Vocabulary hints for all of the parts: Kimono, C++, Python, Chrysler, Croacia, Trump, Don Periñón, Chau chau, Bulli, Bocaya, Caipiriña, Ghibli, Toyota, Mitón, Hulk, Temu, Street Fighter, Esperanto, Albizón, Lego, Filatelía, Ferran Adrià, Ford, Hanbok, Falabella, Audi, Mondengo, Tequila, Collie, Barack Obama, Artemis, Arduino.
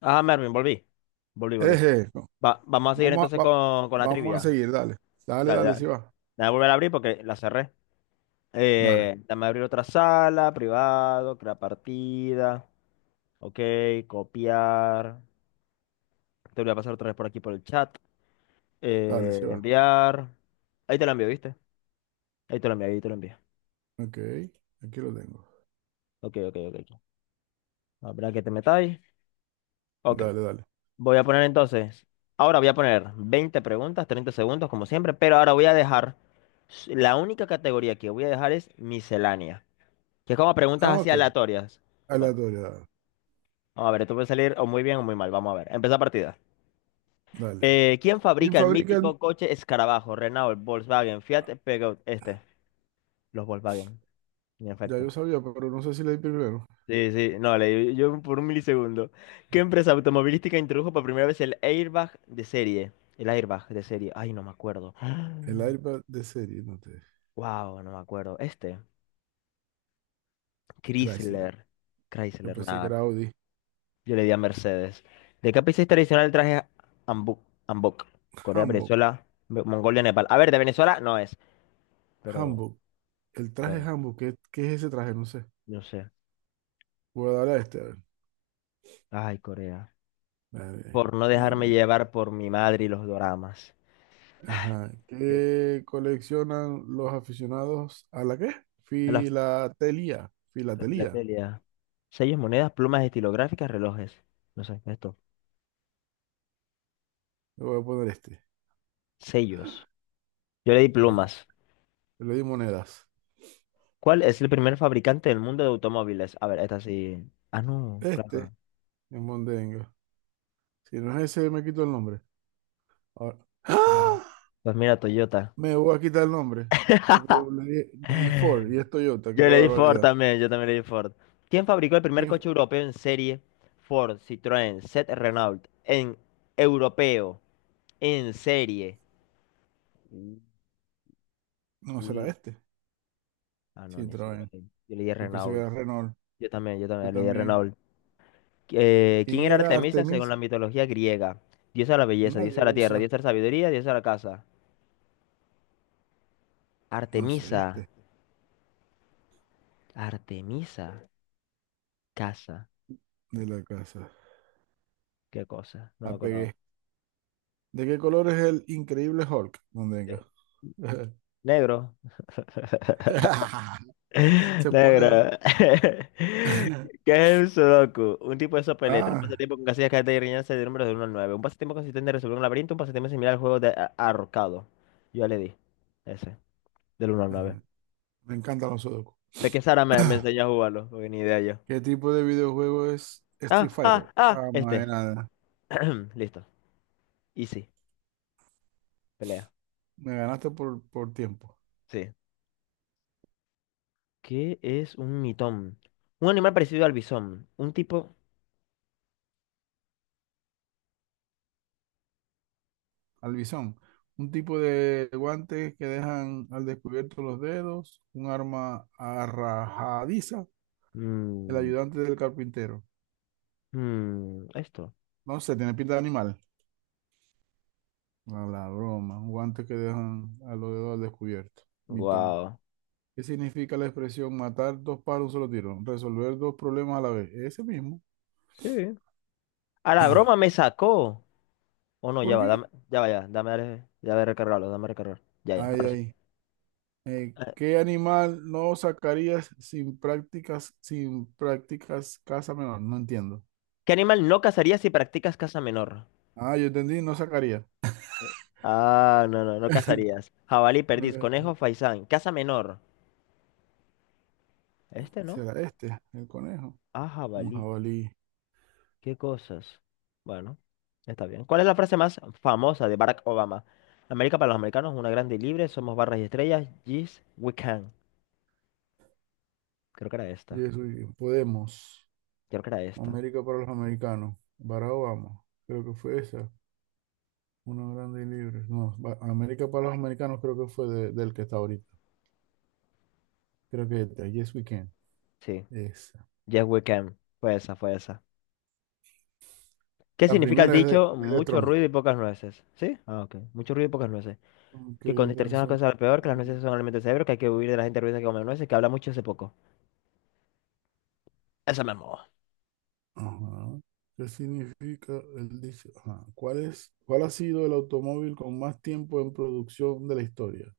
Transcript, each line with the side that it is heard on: left: Ah, Mervin, volví. Volví, volví.
right: Eje, no.
left: Vamos a seguir
right: Vamos a,
left: entonces con la
right: vamos a
left: trivia.
right: seguir, dale. Dale,
left: Dale,
right: dale,
left: dale.
right: sí va.
left: Voy a volver a abrir porque la cerré.
right: Dale,
left: Dame abrir otra sala, privado, crear partida. Ok, copiar. Te voy a pasar otra vez por aquí por el chat.
right: dale, sí
left: Eh,
right: va.
left: enviar. Ahí te lo envío, ¿viste? Ahí te lo envío, ahí te lo envío.
right: Ok, aquí lo tengo.
left: Ok, ok, ok. Ok. Habrá que te metáis. Ok.
right: Dale, dale.
left: Voy a poner entonces, ahora voy a poner 20 preguntas, 30 segundos como siempre, pero ahora voy a dejar, la única categoría que voy a dejar es miscelánea, que es como preguntas
right: Ah,
left: así
right: ok.
left: aleatorias. Bueno,
right: Aleatoriedad.
left: vamos a ver, esto puede salir o muy bien o muy mal, vamos a ver, empieza partida.
right: Dale.
left: ¿Quién
right: ¿Quién
left: fabrica el
right: fabrica el...
left: mítico coche Escarabajo? Renault, Volkswagen, Fiat, Peugeot, los Volkswagen, en
right: Ya yo
left: efecto.
right: sabía, pero no sé si leí primero.
left: Sí, sí, no, leí yo por un milisegundo. ¿Qué empresa automovilística introdujo por primera vez el airbag de serie? El airbag de serie. Ay, no me acuerdo.
right: El iPad de serie, no te...
left: Wow, no me acuerdo.
right: Chrysler.
left: Chrysler.
right: Yo
left: Chrysler,
right: pensé que
left: nada.
right: era Audi.
left: Yo le di a Mercedes. ¿De qué país es tradicional el traje Hanbok? Hanbok. Corea,
right: Hanbok.
left: Venezuela, Mongolia, Nepal. A ver, de Venezuela no es, pero,
right: Hanbok. El traje
left: pero,
right: Hanbok. ¿Qué, qué es ese traje? No sé.
left: no sé.
right: Voy a darle a este. A ver.
left: Ay, Corea.
right: Gané,
left: Por no dejarme
right: gané.
left: llevar por mi madre y los doramas.
right: Ajá.
left: ¿Qué?
right: ¿Qué coleccionan los aficionados a la qué? Filatelía.
left: La
right: Filatelía.
left: filatelia. Sellos, monedas, plumas estilográficas, relojes. No sé, esto.
right: Le voy a poner este.
left: Sellos. Yo le di
right: Mira,
left: plumas.
right: yo le di monedas.
left: ¿Cuál es el primer fabricante del mundo de automóviles? A ver, esta sí. Ah, no,
right: Este
left: claro.
right: es Mondengo. Si no es ese, me quito el nombre. Ahora-
left: No.
right: ¡Ah!
left: Pues mira, Toyota.
right: Me voy a quitar el nombre. Porque yo le di Ford y es Toyota. Qué
left: Yo le di Ford
right: barbaridad.
left: también, yo también le di Ford. ¿Quién fabricó el primer
right: ¿Quién
left: coche
right: fue?
left: europeo en serie? Ford, Citroën, Seat, Renault. En europeo, en serie. Uy.
right: No será
left: Uy.
right: este.
left: Ah, no,
right: Sí,
left: ni siquiera
right: traen.
left: Yo le di
right: Y pues se
left: Renault.
right: queda Renault.
left: Yo
right: Yo
left: también le di
right: también.
left: Renault. ¿Quién
right: ¿Quién
left: era
right: era
left: Artemisa según
right: Artemis?
left: la mitología griega? Diosa de la belleza,
right: Una
left: diosa de la tierra,
right: diosa.
left: diosa de la sabiduría, diosa de la casa.
right: No sé,
left: Artemisa,
right: este
left: Artemisa, casa,
right: de la casa.
left: qué cosa, no me acuerdo.
right: Apegué. ¿De qué color es el increíble Hulk? No tengo.
left: Negro,
right: Se pone.
left: negro. ¿Qué es el sudoku? Un tipo de sopa de letras, un
right: Ah,
left: pasatiempo con casillas, cartas y rellenarse de números de uno al 9. Un pasatiempo consistente en resolver un laberinto, un pasatiempo similar al juego de ahorcado. Yo ya le di ese, del uno al 9.
right: ajá, me encantan los sudoku.
left: Ve que Sara me enseñó a jugarlo, porque ni idea yo.
right: ¿Qué tipo de videojuego es Street
left: Ah, ah,
right: Fighter?
left: ah,
right: Ah, madre
left: este.
right: nada.
left: Listo. Easy. Pelea.
right: Me ganaste por tiempo.
left: Sí. ¿Qué es un mitón? Un animal parecido al bisón. Un tipo.
right: Albizón. Un tipo de guantes que dejan al descubierto los dedos. Un arma arrajadiza. El
left: Mm,
right: ayudante del carpintero.
left: mm, esto.
right: No sé, tiene pinta de animal. A la broma. Un guante que dejan a los dedos al descubierto. Mitón.
left: Wow.
right: ¿Qué significa la expresión matar dos pájaros de un solo tiro? Resolver dos problemas a la vez. Ese mismo.
left: Sí. A la broma me sacó. O no, ya
right: ¿Por
left: va,
right: qué?
left: dame, ya va, ya. Dame, ya va a recargarlo, dame a recargar. Ya, ya,
right: Ay,
left: ahora sí.
right: ay.
left: Eh,
right: ¿Qué animal no sacarías sin prácticas caza menor? No entiendo.
left: ¿Qué animal no cazarías si practicas caza menor?
right: Ah, yo entendí, no sacaría.
left: Eh, Ah, no, no, no cazarías. Jabalí, perdiz,
right: Eh,
left: conejo, faisán. Caza menor. Este no.
right: Será este, el conejo.
left: Ah,
right: Un
left: jabalí.
right: jabalí.
left: ¿Qué cosas? Bueno, está bien. ¿Cuál es la frase más famosa de Barack Obama? América para los americanos, una grande y libre, somos barras y estrellas, yes, we can. Creo que era esta,
right: Yeso y- Podemos.
left: creo que era esta.
right: América para los americanos. Barack Obama. Creo que fue esa. Una grande y libre. No, ba- América para los americanos creo que fue del que está ahorita. Creo que es esta. Yes, we can.
left: Sí,
right: Esa.
left: yes, we can. Fue esa, fue esa. ¿Qué
right: La
left: significa el
right: primera
left: dicho
right: es de
left: mucho
right: Trump.
left: ruido y pocas nueces? ¿Sí? Ah, ok. Mucho ruido y pocas nueces.
right: Aunque
left: Que con distracción las
right: distracción-
left: cosas salen peor, que las nueces son alimento del cerebro, que hay que huir de la gente ruidosa que come nueces, que habla mucho hace poco. Esa me mola.
right: Ajá. ¿Qué significa el dicho? Ajá. ¿Cuál es, cuál ha sido el automóvil con más tiempo en producción de la historia?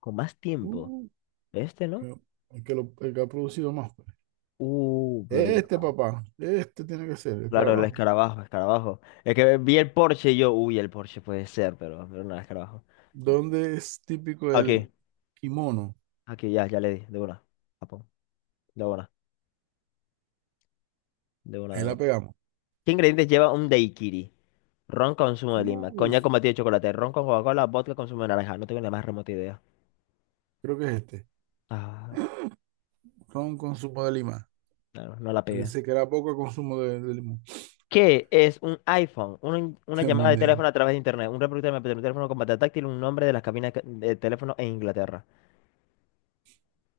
left: Con más tiempo.
right: Uh,
left: Este, ¿no?
right: que- el el que ha producido más, pues.
left: Pero ya.
right: Este, papá. Este tiene que ser, el
left: Claro, el
right: carabajo.
left: escarabajo, escarabajo. Es que vi el Porsche y yo, uy, el Porsche puede ser, pero no, el escarabajo.
right: ¿Dónde es típico
left: Aquí,
right: el kimono?
left: aquí, ya, ya le di, de una. Japón, de una, de una,
right: Ahí
left: de
right: la
left: una.
right: pegamos.
left: ¿Qué ingredientes lleva un daiquiri? Ron con zumo de lima,
right: Uh,
left: coñac con batido de chocolate, ron con Coca-Cola, vodka con zumo de naranja. No tengo ni la más remota idea.
right: creo que es este.
left: Ah,
right: Ron consumo de lima.
left: no, no la
right: Pero
left: pegué.
right: dice que era poco consumo de limón.
left: ¿Qué es un iPhone? Una
right: Qué
left: llamada de
right: mondongo.
left: teléfono a través de internet, un reproductor de MP3, un teléfono con pantalla táctil, un nombre de las cabinas de teléfono en Inglaterra.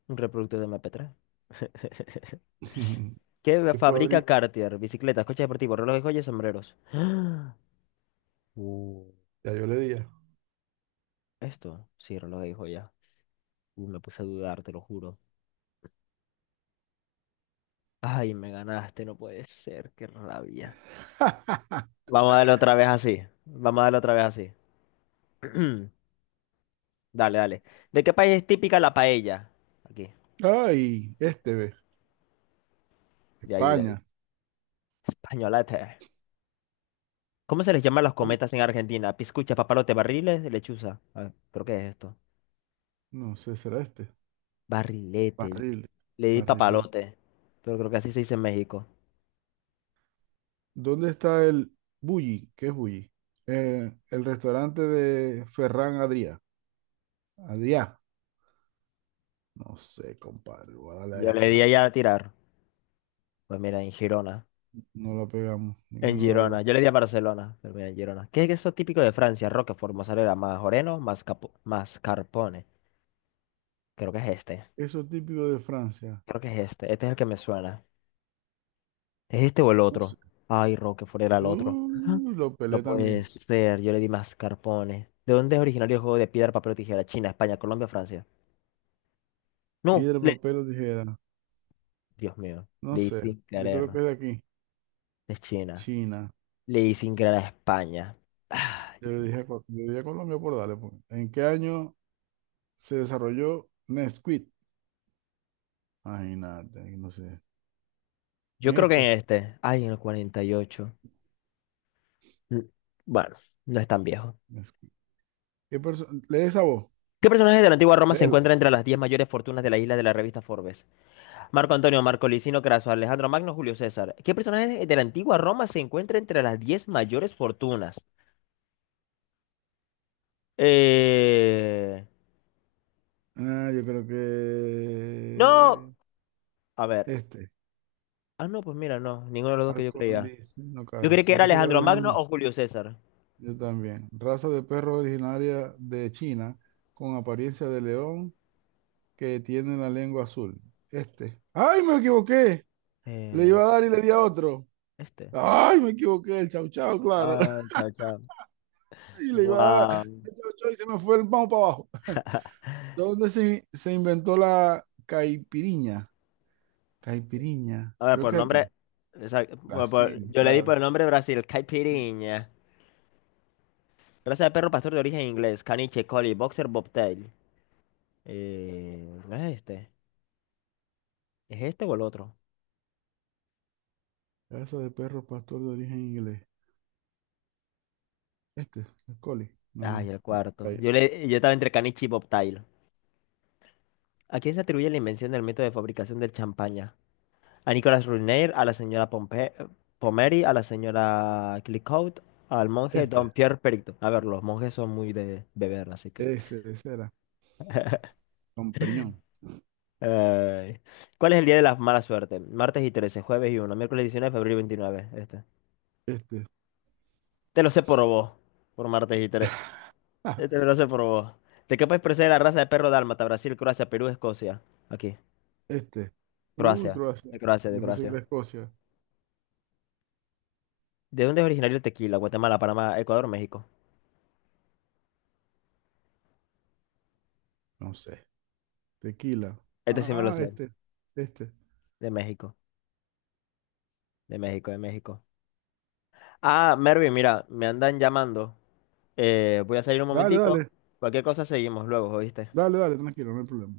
left: Un reproductor de MP3. ¿Qué
right: ¿Qué fue
left: fabrica
right: abrir?
left: Cartier? Bicicletas, coches deportivos, relojes, joyas, sombreros. Uh,
right: Ya yo le di ya.
left: esto, sí, relojes y joyas. Me puse a dudar, te lo juro. Ay, me ganaste, no puede ser, qué rabia. Vamos a darle otra vez así. Vamos a darle otra vez así. Dale, dale. ¿De qué país es típica la paella? Aquí,
right: Ay, este ve.
left: de ahí, de ahí.
right: España.
left: Españolete. ¿Cómo se les llama a los
right: ¿Cómo?
left: cometas en Argentina? Piscucha, papalote, barriles, lechuza. A ver, ¿pero qué es esto?
right: No sé, será este.
left: Barrilete.
right: Barrilete.
left: Le di
right: Barrilete.
left: papalote, pero creo que así se dice en México.
right: ¿Dónde está el Bulli? ¿Qué es Bulli? El restaurante de Ferran Adrià. Adrià. No sé, compadre. Voy a darle a
left: Yo le di
right: esta.
left: allá a tirar. Pues mira, en Girona.
right: No la pegamos.
left: En
right: Ninguno de las dos.
left: Girona. Yo le di a Barcelona. Pero mira, en Girona. ¿Qué es eso típico de Francia? Roquefort, mozzarella, majoreno, mascarpone. Creo que es este.
right: Eso típico de Francia.
left: Creo que es este. Este es el que me suena. ¿Es este o el
right: No
left: otro?
right: sé.
left: Ay, Roquefort era el otro. Ah,
right: Lo
left: no
right: pelé
left: puede
right: también.
left: ser. Yo le di mascarpone. ¿De dónde es originario el juego de piedra, papel o tijera? China, España, Colombia, Francia. No.
right: Piedra, papel o tijera.
left: Dios mío.
right: No
left: Le di
right: sé.
left: sin
right: Yo
left: querer.
right: creo que es de aquí.
left: Es China.
right: China.
left: Le di sin querer a España. Ah,
right: Yo
left: Dios
right: le
left: mío.
right: dije, yo dije Colombia por darle, pues. ¿En qué año se desarrolló Nesquik? Imagínate, ahí no sé.
left: Yo
right: En
left: creo que
right: este,
left: en este. Ay, en el 48. Mm, Bueno, no es tan viejo.
right: Nesquik. ¿Qué perso- Lee esa voz,
left: ¿Qué personaje de la antigua Roma se
right: léela.
left: encuentra entre las 10 mayores fortunas de la isla de la revista Forbes? Marco Antonio, Marco Licino Craso, Alejandro Magno, Julio César. ¿Qué personaje de la antigua Roma se encuentra entre las 10 mayores fortunas? Eh...
right: Ah, yo creo
left: No.
right: que
left: A ver.
right: este,
left: Ah, no, pues mira, no. Ninguno de los dos que yo
right: Marco
left: creía.
right: Liz, no,
left: Yo creí
right: Carlos.
left: que
right: Yo
left: era
right: pensé que era
left: Alejandro Magno
right: Alejandro.
left: o Julio César.
right: Yo también. Raza de perro originaria de China con apariencia de león que tiene la lengua azul. Este. ¡Ay, me equivoqué! Le
left: Eh,
right: iba a dar y le di a otro.
left: este.
right: ¡Ay, me equivoqué! El chau chau, claro.
left: Ah, chao, chao.
right: Y le iba a dar
left: Guau.
right: a- y se me fue el vamos para abajo. ¿Dónde se inventó la caipiriña? Caipiriña,
left: A ver,
right: creo
left: por
right: que
left: nombre.
right: aquí.
left: Bueno,
right: Brasil,
left: yo le di
right: claro.
left: por nombre Brasil, caipirinha. Raza de perro pastor de origen inglés, caniche, collie, boxer, bobtail. ¿No es este? ¿Es este o el otro?
right: Raza de perro pastor de origen inglés. Este, el Collie.
left: Ay,
right: No,
left: el cuarto.
right: Bocaya.
left: Yo estaba entre caniche y bobtail. ¿A quién se atribuye la invención del método de fabricación del champaña? A Nicolas Ruinier, a la señora Pomeri, a la señora Clicquot, al monje Don
right: Este,
left: Pierre Perito. A ver, los monjes son muy de beber, así que.
right: ese era. Don Periñón.
left: Ay. ¿Cuál es el día de la mala suerte? Martes y 13, jueves y uno, miércoles 19, febrero y 29. Este.
right: Este,
left: Te lo sé por vos, por martes y 13.
right: ah,
left: Este me lo sé por vos. ¿De qué país procede la raza de perro dálmata? Brasil, Croacia, Perú, Escocia. Aquí,
right: este. Uy,
left: Croacia.
right: Croacia.
left: De Croacia, de
right: Yo pensé que
left: Croacia.
right: era Escocia.
left: ¿De dónde es originario el tequila? Guatemala, Panamá, Ecuador, México.
right: No sé. Tequila.
left: Este sí me lo
right: Ah,
left: sé.
right: este, este.
left: De México, de México, de México. Ah, Mervin, mira, me andan llamando. Voy a salir un
right: Dale,
left: momentico.
right: dale,
left: Cualquier cosa seguimos luego, ¿oíste?
right: dale, dale, tranquilo, no hay problema.